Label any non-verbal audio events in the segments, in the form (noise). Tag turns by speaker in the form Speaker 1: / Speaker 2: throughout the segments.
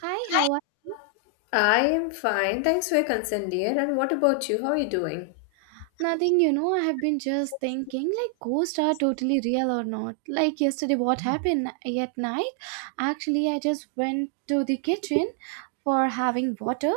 Speaker 1: Hi, how are you?
Speaker 2: I am fine. Thanks for your concern, dear. And what about you? How are you doing?
Speaker 1: Nothing, I have been just thinking like ghosts are totally real or not. Like yesterday, what happened at night? Actually, I just went to the kitchen for having water.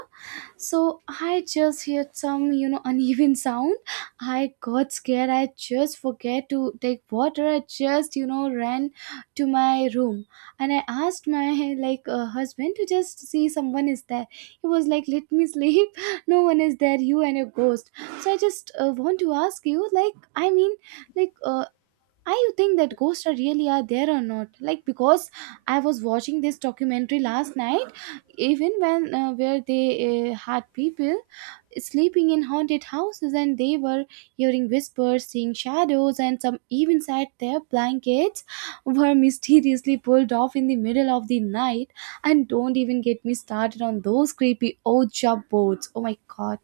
Speaker 1: So I just heard some (laughs) uneven sound. I got scared. I just forget to take water. I just ran to my room, and I asked my (laughs) like husband to just see someone is there. He was like, "Let me sleep. (laughs) No one is there. You and your ghost." So I just want to ask you, like, I mean, like, I you think that ghosts are really are there or not? Like because I was watching this documentary last night, even when where they had people sleeping in haunted houses, and they were hearing whispers, seeing shadows, and some even said their blankets were (laughs) mysteriously pulled off in the middle of the night. And don't even get me started on those creepy old job boards. Oh my god.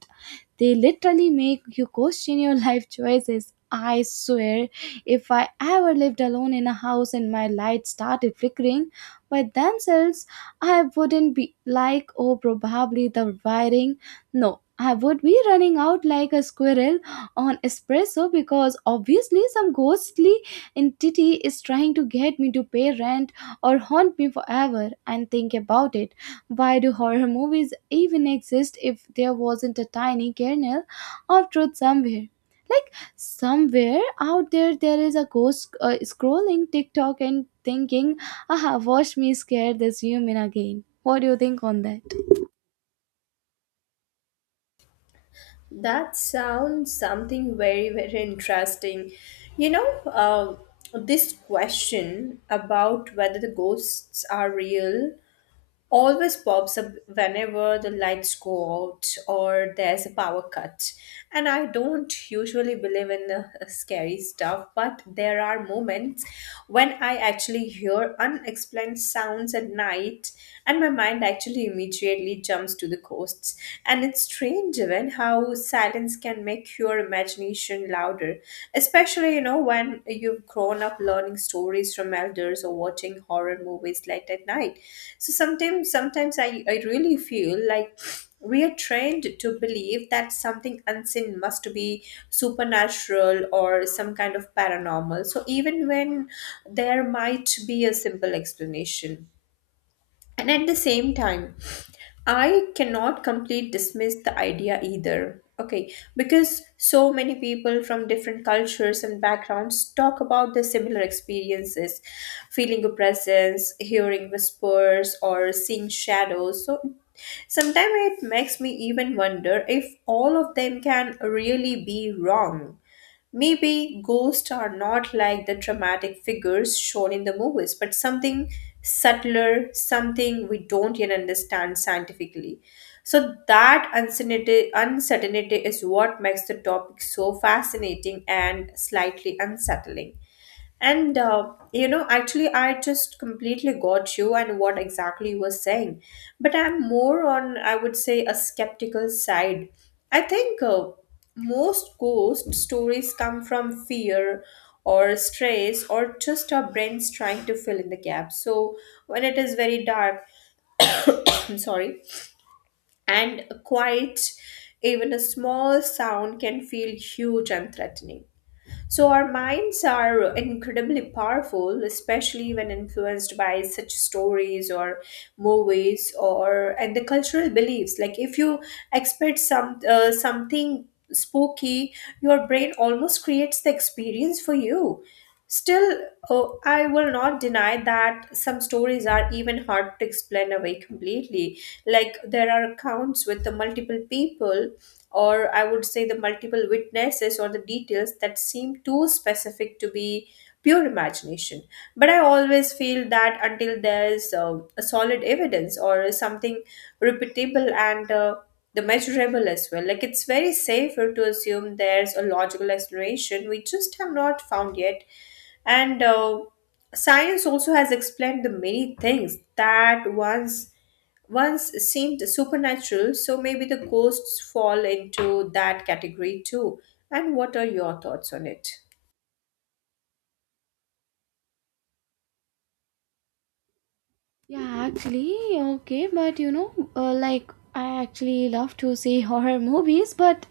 Speaker 1: They literally make you question your (laughs) life choices. I swear, if I ever lived alone in a house and my lights started flickering by themselves, I wouldn't be like, oh, probably the wiring. No, I would be running out like a squirrel on espresso because obviously some ghostly entity is trying to get me to pay rent or haunt me forever. And think about it, why do horror movies even exist if there wasn't a tiny kernel of truth somewhere? Like somewhere out there, there is a ghost scrolling TikTok and thinking, "Aha, watch me scare this human again." What do you think on that?
Speaker 2: That sounds something very, very interesting. You know, this question about whether the ghosts are real always pops up whenever the lights go out or there's a power cut. And I don't usually believe in the (laughs) scary stuff, but there are moments when I actually hear unexplained sounds at night, and my mind actually immediately jumps to the ghosts. And it's strange even how silence can make your imagination tradition louder, especially, you know, when you've grown up learning stories from elders or watching horror movies late at night. So sometimes I really feel like we are trained to believe that something unseen must be supernatural or some kind of paranormal. So even when there might be a simple explanation. And at the same time, I cannot completely dismiss the idea either. Okay, because so many people from different cultures and backgrounds talk about their similar experiences, feeling a presence, hearing whispers, or seeing shadows. So sometimes it makes me even wonder if all of them can really be wrong. Maybe ghosts are not like the dramatic figures shown in the movies, but something subtler, something we don't yet understand scientifically. So, that uncertainty is what makes the topic so fascinating and slightly unsettling. And you know, actually, I just completely got you and what exactly you were saying. But I'm more on, I would say, a skeptical side. I think most ghost stories come from fear or stress or just our brains trying to fill in the gap. So when it is very dark, (coughs) I'm sorry, and quiet, even a small sound can feel huge and threatening. So, our minds are incredibly powerful, especially when influenced by such stories or movies or and the cultural beliefs. Like if you expect some something spooky, your brain almost creates the experience for you. Still, oh, I will not deny that some stories are even hard to explain away completely. Like there are accounts with the multiple people or I would say the multiple witnesses or the details that seem too specific to be pure imagination. But I always feel that until there's a solid evidence or something repeatable and the measurable as well, like it's very safer to assume there's a logical explanation we just have not found yet. And science also has explained the many things that once seemed supernatural, so maybe the ghosts fall into that category too. And what are your thoughts on it?
Speaker 1: Yeah, actually, okay, but like I actually love to see (laughs) horror movies, but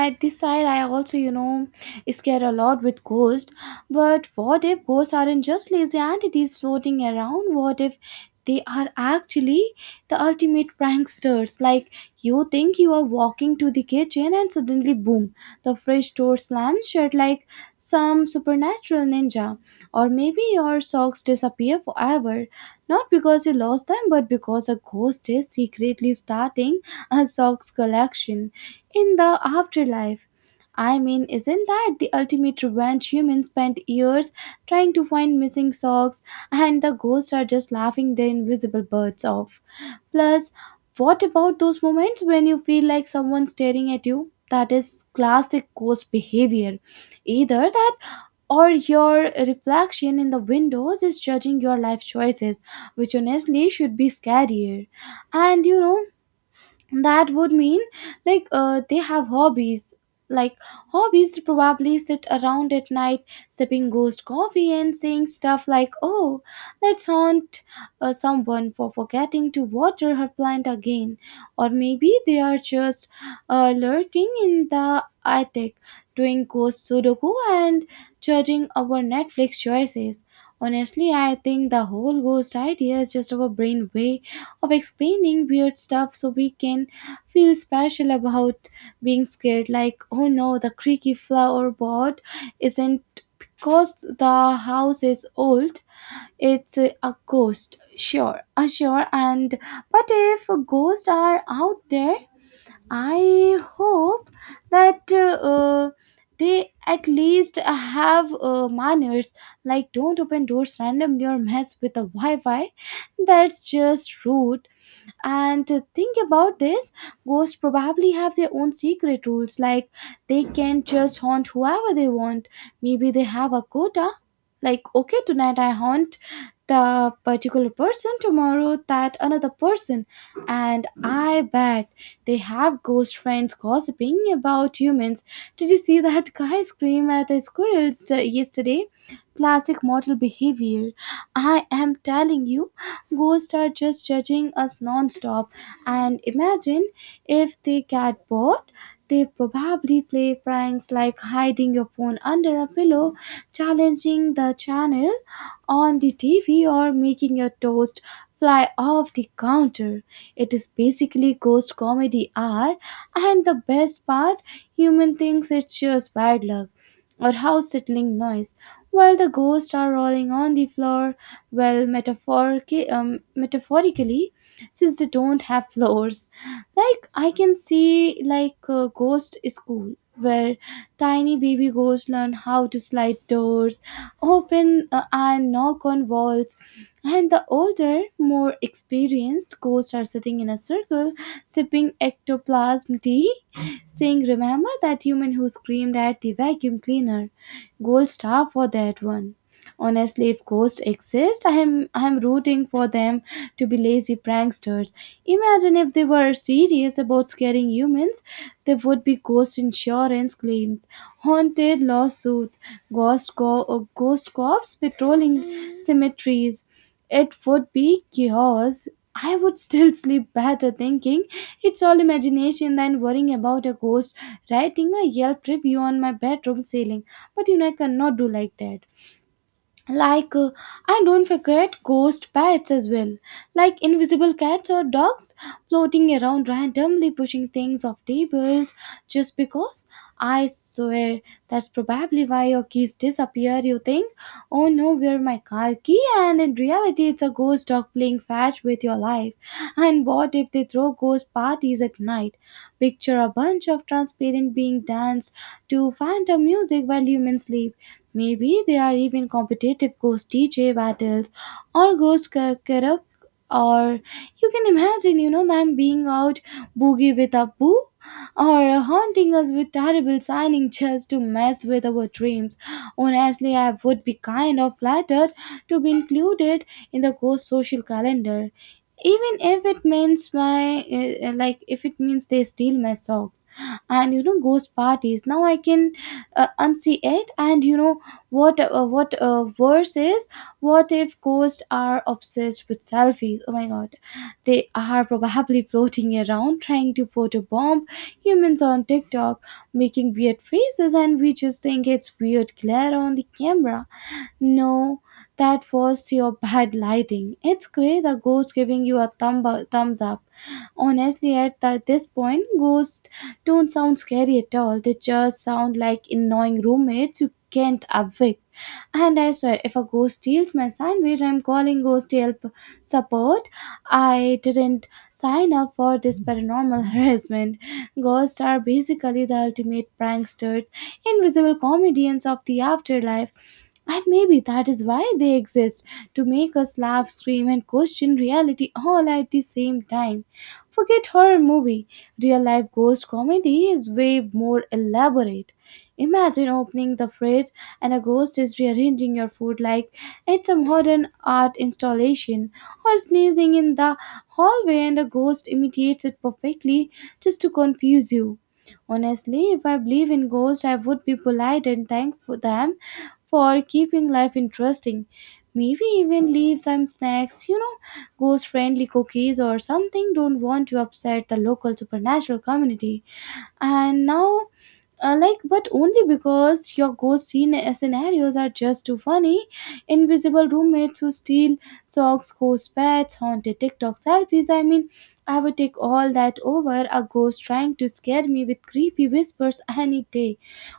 Speaker 1: at this side, I also scare a lot with ghosts. But what if ghosts aren't just lazy entities floating around? What if they are actually the ultimate pranksters? Like you think you are walking to the kitchen and suddenly, boom, the fridge door slams shut like some supernatural ninja, or maybe your socks disappear forever, not because you lost them, but because a ghost is secretly starting a socks collection in the afterlife. I mean, isn't that the ultimate revenge? Humans spent years trying to find missing socks, and the ghosts are just laughing their invisible birds off. Plus, what about those moments when you feel like someone's staring at you? That is classic ghost behavior. Either that, or your reflection in the windows is judging your life choices, which honestly should be scarier. And that would mean like they have hobbies, like hobbies to probably sit around at night sipping ghost coffee and saying stuff like, oh, let's haunt someone for forgetting to water her plant again. Or maybe they are just lurking in the attic, doing ghost sudoku and judging our Netflix choices. Honestly, I think the whole ghost idea is just our brain way of explaining weird stuff so we can feel special about being scared, like, oh no, the creaky floorboard isn't because the house is old, it's a ghost. Sure. And but if ghosts are out there, I hope that they at least have manners. Like, don't open doors randomly or mess with the Wi-Fi. That's just rude. And to think about this, ghosts probably have their own secret rules, like they can just haunt whoever they want. Maybe they have a quota, like, okay, tonight I haunt the particular person, tomorrow that another person. And I bet they have ghost friends gossiping about humans: did you see (laughs) that guy scream at a yesterday? Classic mortal behavior. I am telling you, ghosts are just judging us non-stop. And imagine if they get bored, they probably play pranks like hiding your phone under a pillow, challenging the channel on the TV, or making your toast fly off the counter. It is basically ghost comedy hour, and the best part, human thinks it's just bad luck or house settling noise, while the ghosts are rolling on the floor, well, metaphorically, since they don't have floors. Like, I can see like a ghost school where tiny baby ghosts learn how to slide doors open and knock on walls, and the older, more experienced ghosts are sitting in a circle sipping ectoplasm tea, saying, remember that human who screamed at the vacuum cleaner? Gold star for that one. Honestly, if ghosts exist, I am rooting for them to be lazy pranksters. Imagine if they were serious about scaring humans, there would be ghost insurance claims, haunted lawsuits, ghost cops patrolling cemeteries. It would be chaos. I would (laughs) still sleep better thinking it's all imagination than worrying about a ghost writing a Yelp review on my bedroom ceiling. But I cannot do like that, like and don't forget ghost pets as well, like invisible cats or dogs floating around randomly pushing things off tables just because. I swear, that's probably why your keys disappear. You think, oh no, where my car key, and in reality it's a ghost dog playing fetch with your life. And what if they throw ghost parties at night? Picture a bunch of transparent being danced to phantom music while humans sleep. Maybe there are even competitive ghost DJ battles, or ghost karaoke, or you can imagine, them being out, boogie with a boo, or haunting us with terrible signing just to mess with our dreams. Honestly, I would be kind of flattered to be included in the ghost social calendar, even if it means my like, if it means they steal my socks. And ghost parties. Now I can unsee it. And what worse is, what if ghosts are obsessed with selfies? Oh my god, they are probably floating around trying to photobomb humans on TikTok, making weird faces, and we just think it's weird glare on the camera. No, that was your bad lighting. It's great, the ghost giving you a thumbs up. Honestly, at this point, ghosts don't sound scary at all. They just sound like annoying roommates you can't evict. And I swear, if a ghost steals my sandwich, I'm calling ghost help support. I didn't sign up for this paranormal (laughs) harassment. Ghosts are basically the ultimate pranksters, invisible comedians of the afterlife. And maybe that is why they exist, to make us laugh, scream, and question reality all at the same time. Forget horror movie. Real life ghost comedy is way more elaborate. Imagine opening the fridge and a ghost is rearranging your food like it's a modern art installation, or sneezing in the hallway and a ghost imitates it perfectly just to confuse you. Honestly, if I believe in ghosts, I would be polite and thankful them for keeping life interesting. Maybe even leave some snacks, ghost friendly cookies or something. Don't want to upset the local supernatural community. And now, like, but only because your ghost scenarios are just too funny. Invisible roommates who steal socks, ghost pets, haunted TikTok selfies, I mean, I would take all that over a ghost trying to scare me with creepy whispers any day.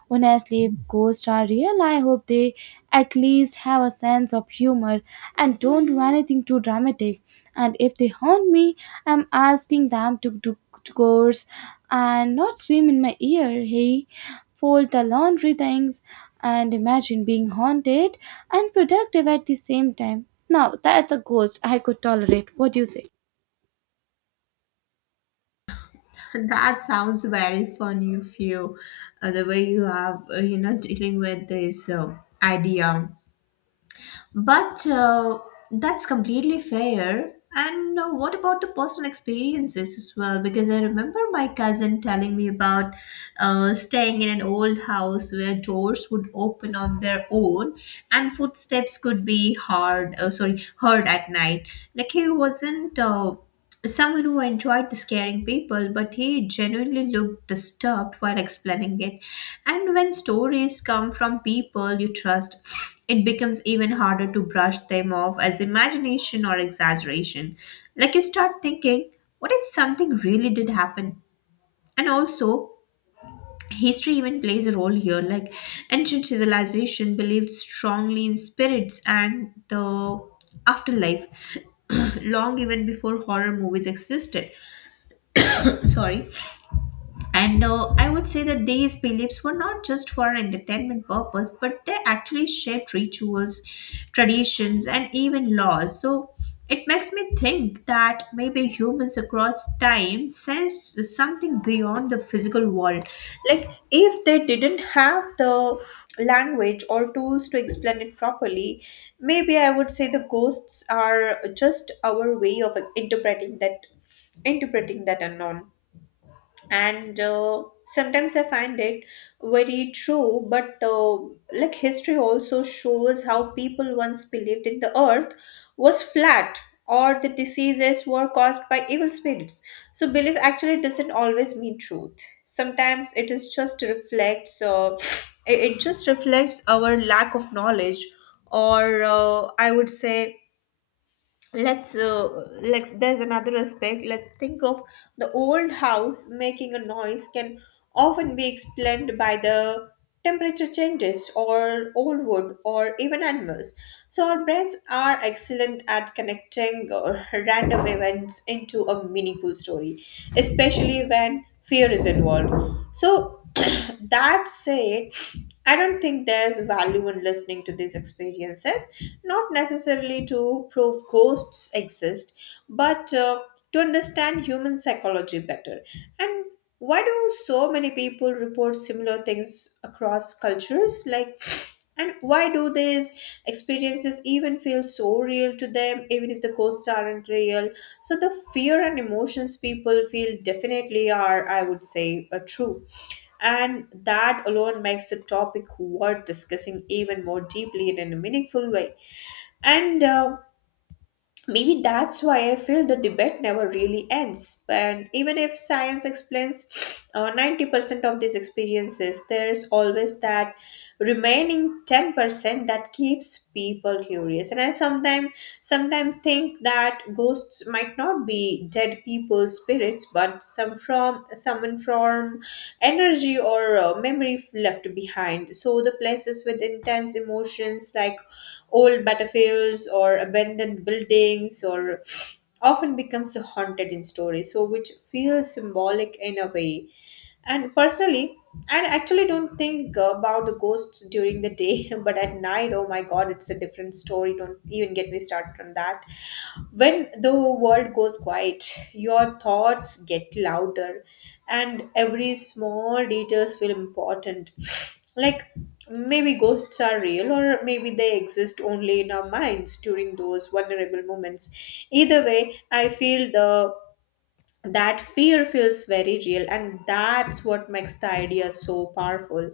Speaker 1: Honestly, if ghosts are real, I hope they at least have a sense of humor and don't do anything too dramatic. And if they haunt me, I'm asking them to do chores and not scream in my ear, hey, fold the laundry things. And imagine being haunted and productive at the same time. Now that's a ghost I could tolerate. What do you say?
Speaker 2: That sounds very funny if you, the way you have, you know, dealing with this idea. But that's completely fair. And what about the personal experiences as well? Because I remember my cousin telling me about staying in an old house where doors would open on their own and footsteps could be heard at night. Like he wasn't someone who enjoyed scaring people, but he genuinely looked disturbed while explaining it. And when stories come from people you trust, it becomes even harder to brush them off as imagination or exaggeration. Like you start thinking, what if something really did happen? And also, history even plays a role here. Like ancient civilization believed strongly in spirits and the afterlife (clears throat) long even before horror movies existed. (coughs) Sorry. And I would say that these beliefs were not just for entertainment purpose, but they actually shaped rituals, traditions, and even laws. So it makes me think that maybe humans across time sensed something beyond the physical world. Like if they didn't have the language or tools to explain it properly, maybe I would say the ghosts are just our way of interpreting that unknown. And sometimes I find it very true, but like history also shows how people once believed in the earth was flat or the diseases were caused by evil spirits. So belief actually doesn't always mean truth. Sometimes it is just reflects it just reflects our lack of knowledge or I would say let's uh, let's there's another aspect. Let's think of the old house making a noise can often be explained by the temperature changes or old wood or even animals. So our brains are excellent at connecting random events into a meaningful story, especially when fear is involved. So (clears throat) that said, I don't think there's value in listening to these experiences, not necessarily to prove ghosts exist, but to understand human psychology better. And why do so many people report similar things across cultures? Like, and why do these experiences even feel so real to them, even if the ghosts aren't real? So, the fear and emotions people feel definitely are, I would say, are true, and that alone makes the topic worth discussing even more deeply and in a meaningful way. And maybe that's why I feel the debate never really ends. And even if science explains 90% of these experiences, there's always that remaining 10% that keeps people curious. And I sometimes think that ghosts might not be dead people's spirits, but some from someone from energy or left behind. So the places with intense emotions like old battlefields or abandoned buildings or often becomes haunted in stories, so which feels symbolic in a way. And personally, I actually don't think about the ghosts during the day, (laughs) but at night, oh my god, it's a different story. Don't even get me started on that. When the world goes quiet, your thoughts get louder and every small details feel important. (sniffs) Like maybe ghosts are real or maybe they exist only in our minds during those vulnerable moments. Either way, I feel the that fear feels very real, and that's what makes the idea so powerful.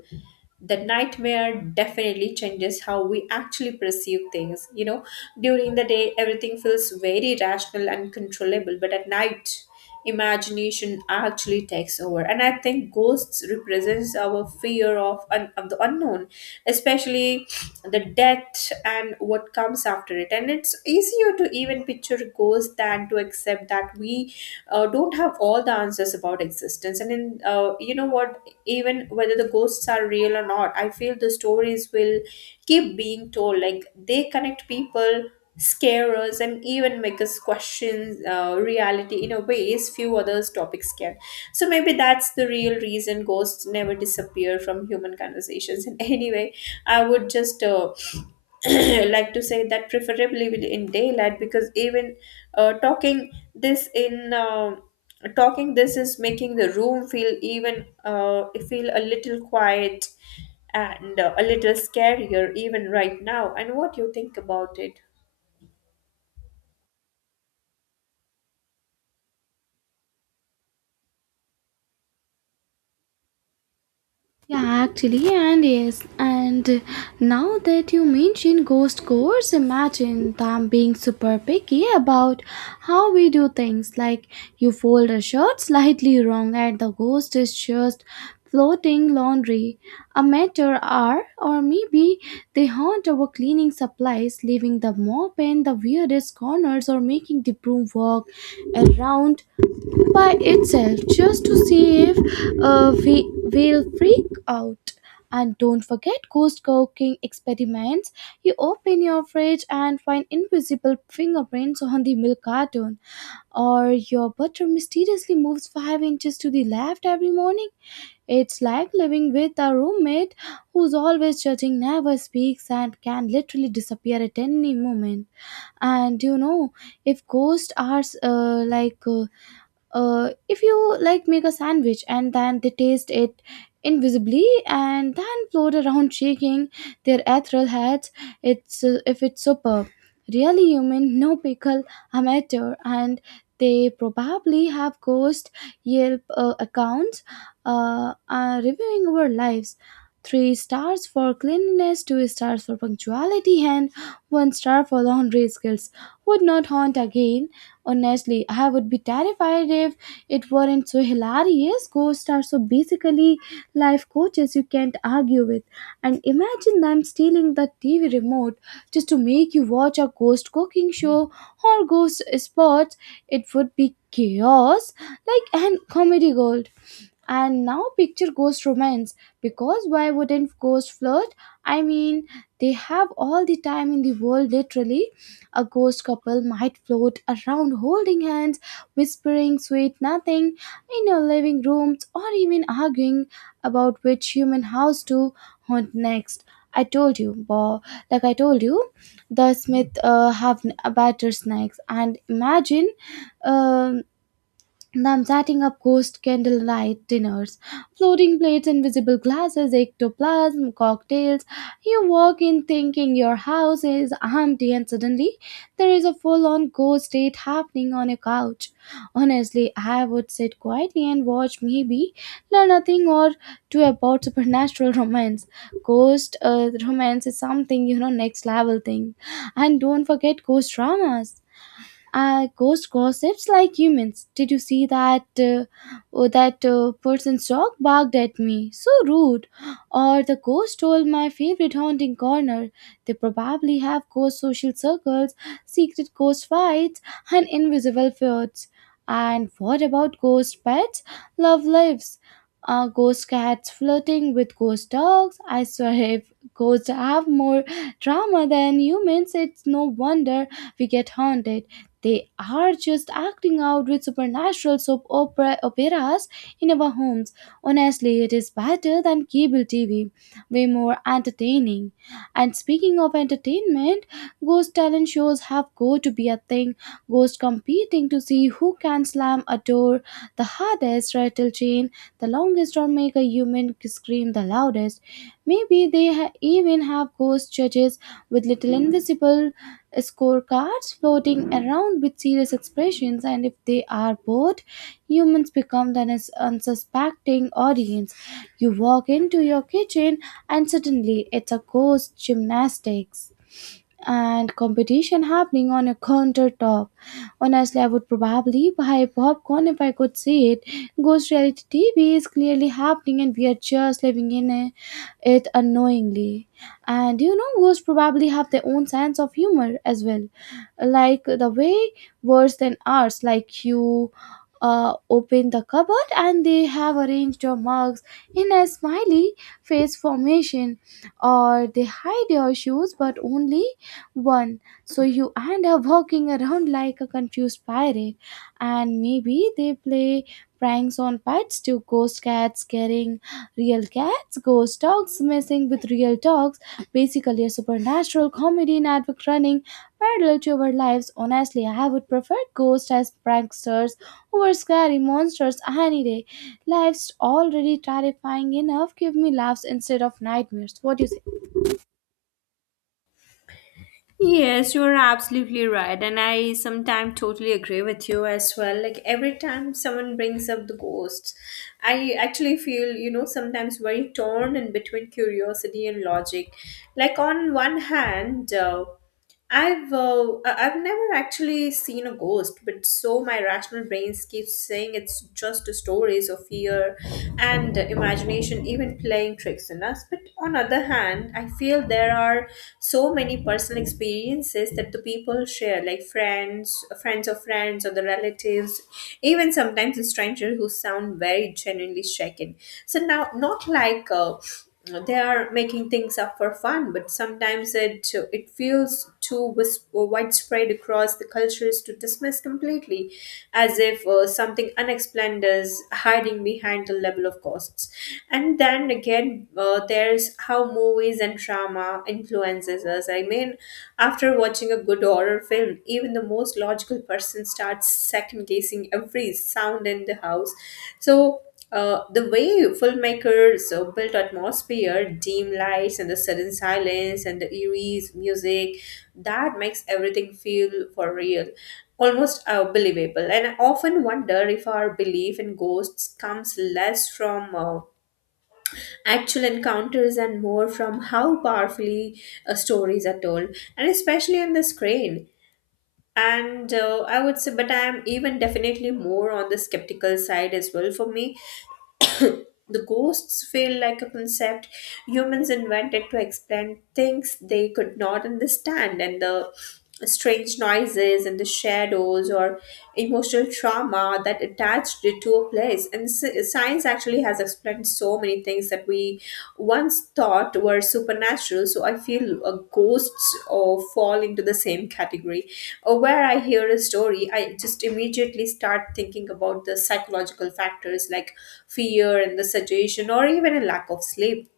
Speaker 2: The nightmare definitely changes how we actually perceive things, you know. During the day everything feels very rational and controllable, but at night imagination actually takes over. And I think ghosts represents our fear of the unknown, especially the death and what comes after it. And it's easier to even picture ghosts than to accept that we don't have all the answers about existence. And in you know what, even whether the ghosts are real or not, I feel the stories will keep being told. Like they connect people, scare us, and even make us question reality in a ways few others topics can. So maybe that's the real reason ghosts never disappear from human conversations. And anyway, I would just (clears throat) like to say that preferably in daylight, because even uh, talking this in uh, talking this is making the room feel even feel a little quiet and a little scarier even right now. And what do you think about it?
Speaker 1: Yeah, actually, and yes, and now that you mention ghost course, imagine them being super picky about how we do things. Like, you fold a shirt slightly wrong, and the ghost is just floating laundry, a matter are, or maybe they haunt our cleaning supplies, leaving the mop in the weirdest corners or making the broom walk around by itself just to see if we will freak out. And don't forget ghost cooking experiments. You open your fridge and find invisible fingerprints on the milk carton, or your butter mysteriously moves 5 inches to the left every morning. It's like living with a roommate who's always judging, never speaks, and can literally disappear at any moment. And if ghosts are like if you like make a sandwich, and then they taste it invisibly and then float around shaking their ethereal heads, it's if it's superb, really, human, no pickle, amateur. And they probably have ghost Yelp accounts, reviewing our lives: three stars for cleanliness, two stars for punctuality, and one star for laundry skills, would not haunt again. Honestly, I would be terrified if it weren't so hilarious. Ghosts are so basically life coaches you can't argue with. And imagine them stealing the TV remote just to make you watch a ghost cooking show or ghost sports. It would be chaos, like and comedy gold. And now picture ghost romance because why wouldn't ghost flirt? I mean, they have all the time in the world literally. A ghost couple might float around holding hands, whispering sweet nothing in your living rooms, or even arguing about which human house to haunt next. I told you, bo- like I told you, the Smith have better snacks. And imagine um, them setting up ghost candlelight dinners, floating plates, invisible glasses, ectoplasm, cocktails. You walk in thinking your house is empty, and suddenly there is a full on ghost date happening on your couch. Honestly, I would sit quietly and watch, maybe learn a thing or two about supernatural romance. Ghost romance is something, next level thing. And don't forget ghost dramas, ghost gossips like humans. Did you see that oh, that person's dog barked at me? So rude. Or the ghost stole my favorite haunting corner. They probably have ghost social circles, secret ghost fights, and invisible fjords. And what about ghost pets? Love lives. Ghost cats flirting with ghost dogs. I swear, if ghosts have more drama than humans, it's no wonder we get haunted. They are just acting out with supernatural soap opera, operas in our homes. Honestly, it is better than cable TV, way more entertaining. And speaking of entertainment, ghost talent shows have got to be a thing. Ghosts competing to see who can slam a door the hardest, rattle chain the longest, or make a human scream the loudest. Maybe they even have ghost judges with little invisible scorecards floating around with serious expressions, and if they are bored, humans become the unsuspecting audience. You walk into your kitchen, and suddenly it's a ghost gymnastics and competition happening on a countertop. Honestly, I would probably buy popcorn if I could see it. Ghost reality TV is clearly happening, and we are just living it unknowingly. And you know, ghosts probably have their own sense of humor as well, like the way worse than ours. Like you open the cupboard and they have arranged your mugs in a smiley face formation, or they hide your shoes but only one, so you and her walking around like a confused pirate, and maybe they play pranks on pets too. Ghost cats carrying real cats, ghost dogs messing with real dogs. Basically, a supernatural comedy network running parallel to our lives. Honestly, I would prefer ghosts as pranksters over scary monsters any day. Life's already terrifying enough. Give me laughs instead of nightmares. What do you say?
Speaker 2: Yes, you're absolutely right. And I sometimes totally agree with you as well. Like every time someone brings up the ghosts, I actually feel, you know, sometimes very torn in between curiosity and logic. Like on one hand, have never actually seen a ghost, but so my rational brains keeps saying it's just stories of fear and imagination, even playing tricks on us. But on other hand, I feel there are so many personal experiences that the people share, like friends, friends of friends, or the relatives, even sometimes a stranger who sound very genuinely shaken. So now, not like. They are making things up for fun, but sometimes it feels too widespread across the cultures to dismiss completely, as if something unexplained is hiding behind the level of costs. And then again, there's how movies and drama influences us. I mean, after watching a good horror film, even the most logical person starts second guessing every sound in the house. So. The way filmmakers built atmosphere, dim lights, and the sudden silence, and the eerie music, that makes everything feel for real, almost believable. And I often wonder if our belief in ghosts comes less from actual encounters and more from how powerfully stories are told, and especially on the screen. And I would say, but I'm even definitely more on the skeptical side as well. For me the ghosts feel like a concept humans invented to explain things they could not understand, and the strange noises and the shadows or emotional trauma that attached it to a place. And science actually has explained so many things that we once thought were supernatural. So I feel ghosts fall into the same category or where I hear a story, I just immediately start thinking about the psychological factors like fear and the suggestion or even a lack of sleep.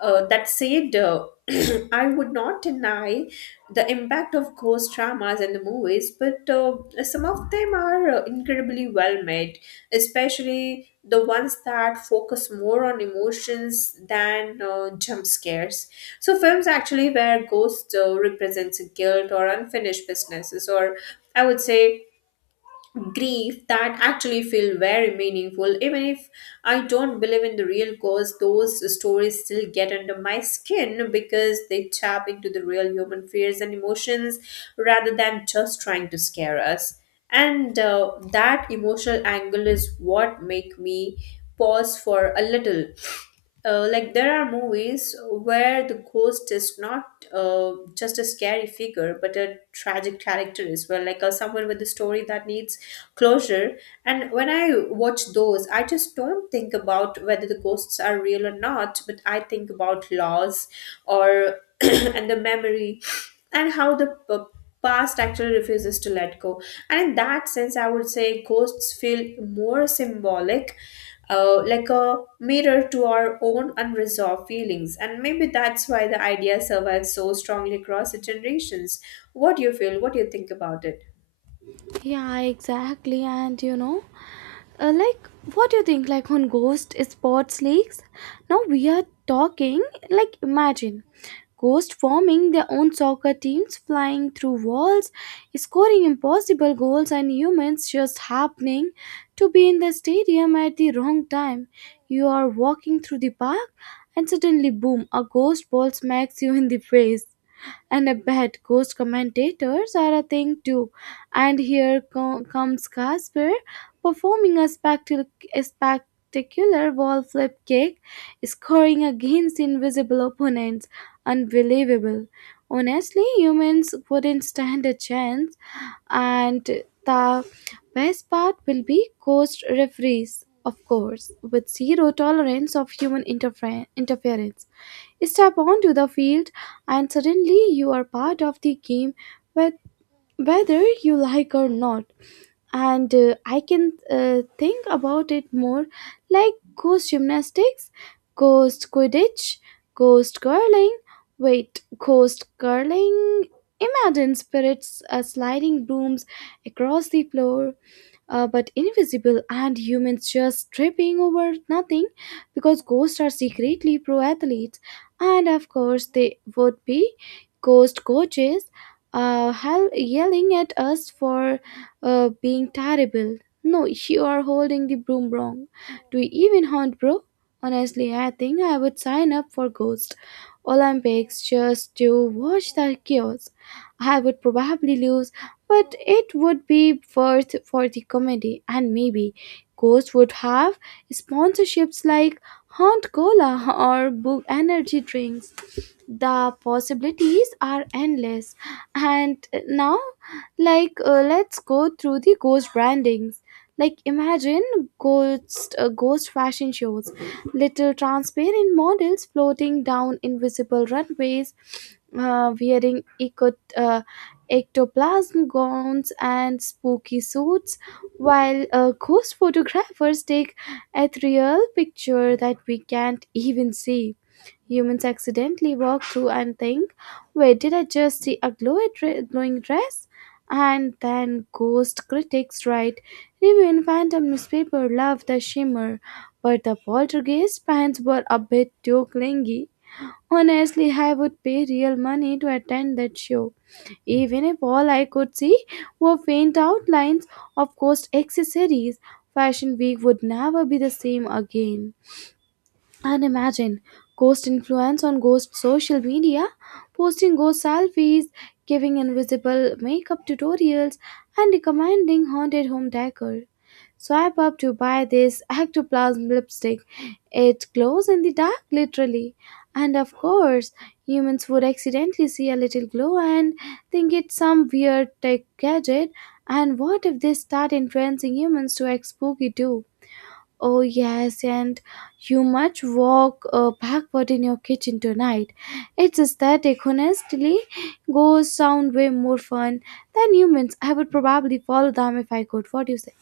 Speaker 2: That said, (clears throat) I would not deny the impact of ghost dramas and the movies, but some of them are incredibly well made, especially the ones that focus more on emotions than jump scares. So, films actually where ghosts represents guilt or unfinished businesses, or I would say grief that actually feel very meaningful even if I don't believe in the real cause those stories still get under my skin because they tap into the real human fears and emotions rather than just trying to scare us and that emotional angle is what make me pause for a little like there are movies where the ghost is not just a scary figure but a tragic character as well like someone with a story that needs closure and when I watch those I just don't think about whether the ghosts are real or not but I think about loss or (clears throat) and the memory and how the past actually refuses to let go and in that sense I would say ghosts feel more symbolic, like a mirror to our own unresolved feelings. And maybe that's why the idea survives so strongly across the generations. What do you feel? What do you think about it?
Speaker 1: Yeah, exactly, and you know. Like, what do you think? Like on ghost sports leagues? Now we are talking, like, imagine ghost forming their own soccer teams, flying through walls, scoring impossible goals, and humans just happening to be in the stadium at the wrong time. You are walking through the park, and suddenly, boom, a ghost ball smacks you in the face. And I bet ghost commentators are a thing too. And here comes Casper performing a spectacular wall flip kick, scoring against invisible opponents. Unbelievable. Honestly, humans wouldn't stand a chance. And the best part will be ghost referees, of course, with zero tolerance of human interference. Step onto the field, and suddenly you are part of the game, whe- whether you like or not. And I can think about it more like ghost gymnastics, ghost quidditch, ghost curling. Wait, ghost curling? Imagine spirits sliding brooms across the floor, but invisible, and humans just tripping over nothing because ghosts are secretly pro athletes. And of course they would be ghost coaches, hell yelling at us for being terrible. No, you are holding the broom wrong. Do you even haunt, bro? Honestly, I think I would sign up for ghost olympics just to watch the chaos. I would probably lose, but it would be worth for the comedy. And maybe ghost would have sponsorships like Haunt Cola or Book Energy drinks. The possibilities are endless. And now, like, let's go through the ghost brandings. Like, imagine ghost fashion shows, little transparent models floating down invisible runways, wearing ectoplasm gowns and spooky suits, while ghost photographers take ethereal picture that we can't even see. Humans accidentally walk through and think, wait, did I just see a glowing dress? And then ghost critics write, review in phantom newspaper, love the shimmer, but the poltergeist pants were a bit too clingy. Honestly, I would pay real money to attend that show, even if all I could see were faint outlines of ghost accessories. Fashion Week would never be the same again. And imagine ghost influence on ghost social media, posting ghost selfies, giving invisible makeup tutorials, and recommending haunted home decor. Swipe up to buy this ectoplasm lipstick. It glows in the dark, literally. And of course, humans would accidentally see a little glow and think it's some weird tech gadget. And what if they start influencing humans to act spooky too? Oh, yes, and you must walk backward in your kitchen tonight. It's aesthetic, honestly. Ghosts sound way more fun than humans. I would probably follow them if I could. What do you say?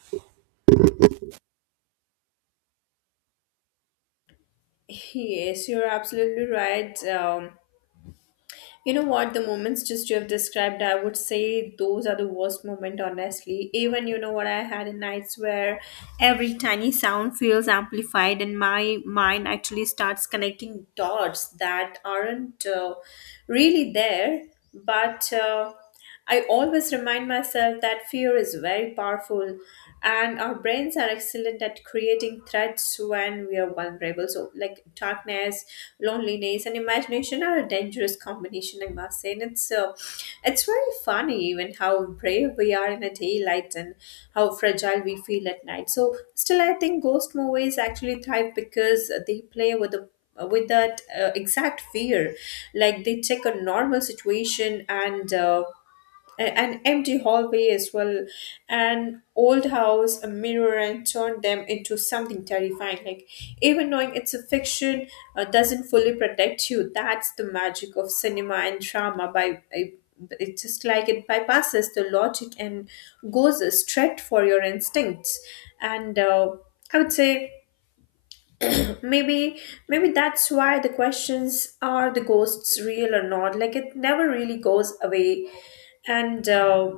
Speaker 2: Yes, you're absolutely right. You know what? The moments just you have described, I would say those are the worst moment, honestly. Even you know what, I had nights where every tiny sound feels amplified, and my mind actually starts connecting dots that aren't really there, but. I always remind myself that fear is very powerful and our brains are excellent at creating threats when we are vulnerable. So, like darkness, loneliness, and imagination are a dangerous combination, I must say. And it's very funny, even how brave we are in the daylight and how fragile we feel at night. So, still, I think ghost movies actually thrive because they play with that exact fear, like they take a normal situation and an empty hallway as well, an old house, a mirror, and turned them into something terrifying. Like, even knowing it's a fiction doesn't fully protect you. That's the magic of cinema and drama. It's just like it bypasses the logic and goes straight for your instincts. And I would say (clears throat) maybe maybe that's why the questions are the ghosts real or not. Like it never really goes away, and.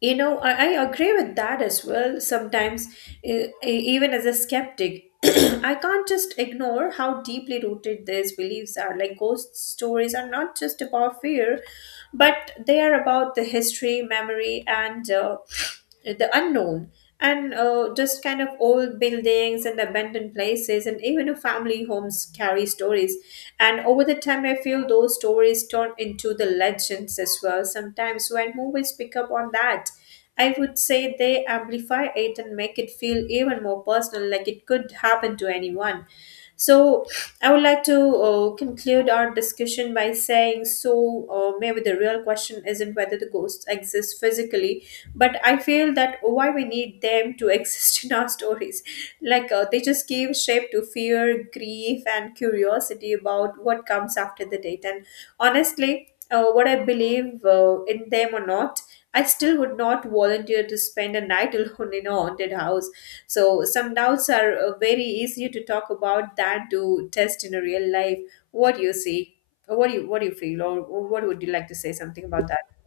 Speaker 2: You know, I agree with that as well. Sometimes, e- e- even as a skeptic, (clears throat) I can't just ignore how deeply rooted these beliefs are. Like, ghost stories are not just about fear, but they are about the history, memory, and the unknown, and just kind of old buildings and abandoned places and even a family homes carry stories and over the time I feel those stories turn into the legends as well. Sometimes when movies pick up on that I would say they amplify it and make it feel even more personal, like it could happen to anyone. So I would like to conclude our discussion by saying, so maybe the real question isn't whether the ghosts exist physically, but I feel that why we need them to exist (laughs) in our stories. Like they just give shape to fear, grief, and curiosity about what comes after the death. And honestly what I believe in them or not, I still would not volunteer to spend a night (laughs) alone in a haunted house. So some doubts are very easier to talk about than to test in a real life. What do you see, or what do you feel, or what would you like to say something about that?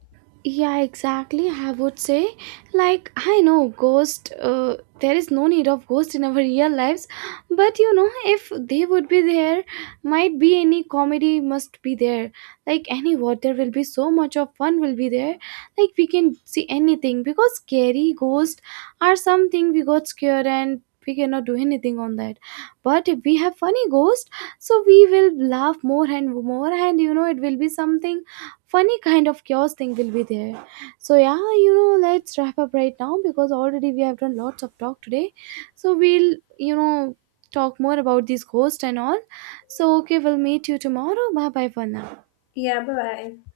Speaker 1: Yeah, exactly. I would say, like, I know ghost. There is no need of ghost in our real lives, but you know, if they would be there, might be any comedy must be there. Like any what, there will be so much of fun will be there. Like we can see anything because scary ghost are something we got scared and we cannot do anything on that. But if we have funny ghost, so we will laugh more and more, and you know, it will be something funny kind of chaos thing will be there. So yeah, you know, let's wrap up right now because already we have done lots of talk today. So we'll, you know, talk more about these ghosts and all. So okay, we'll meet you tomorrow. Bye bye for now.
Speaker 2: Yeah, bye bye.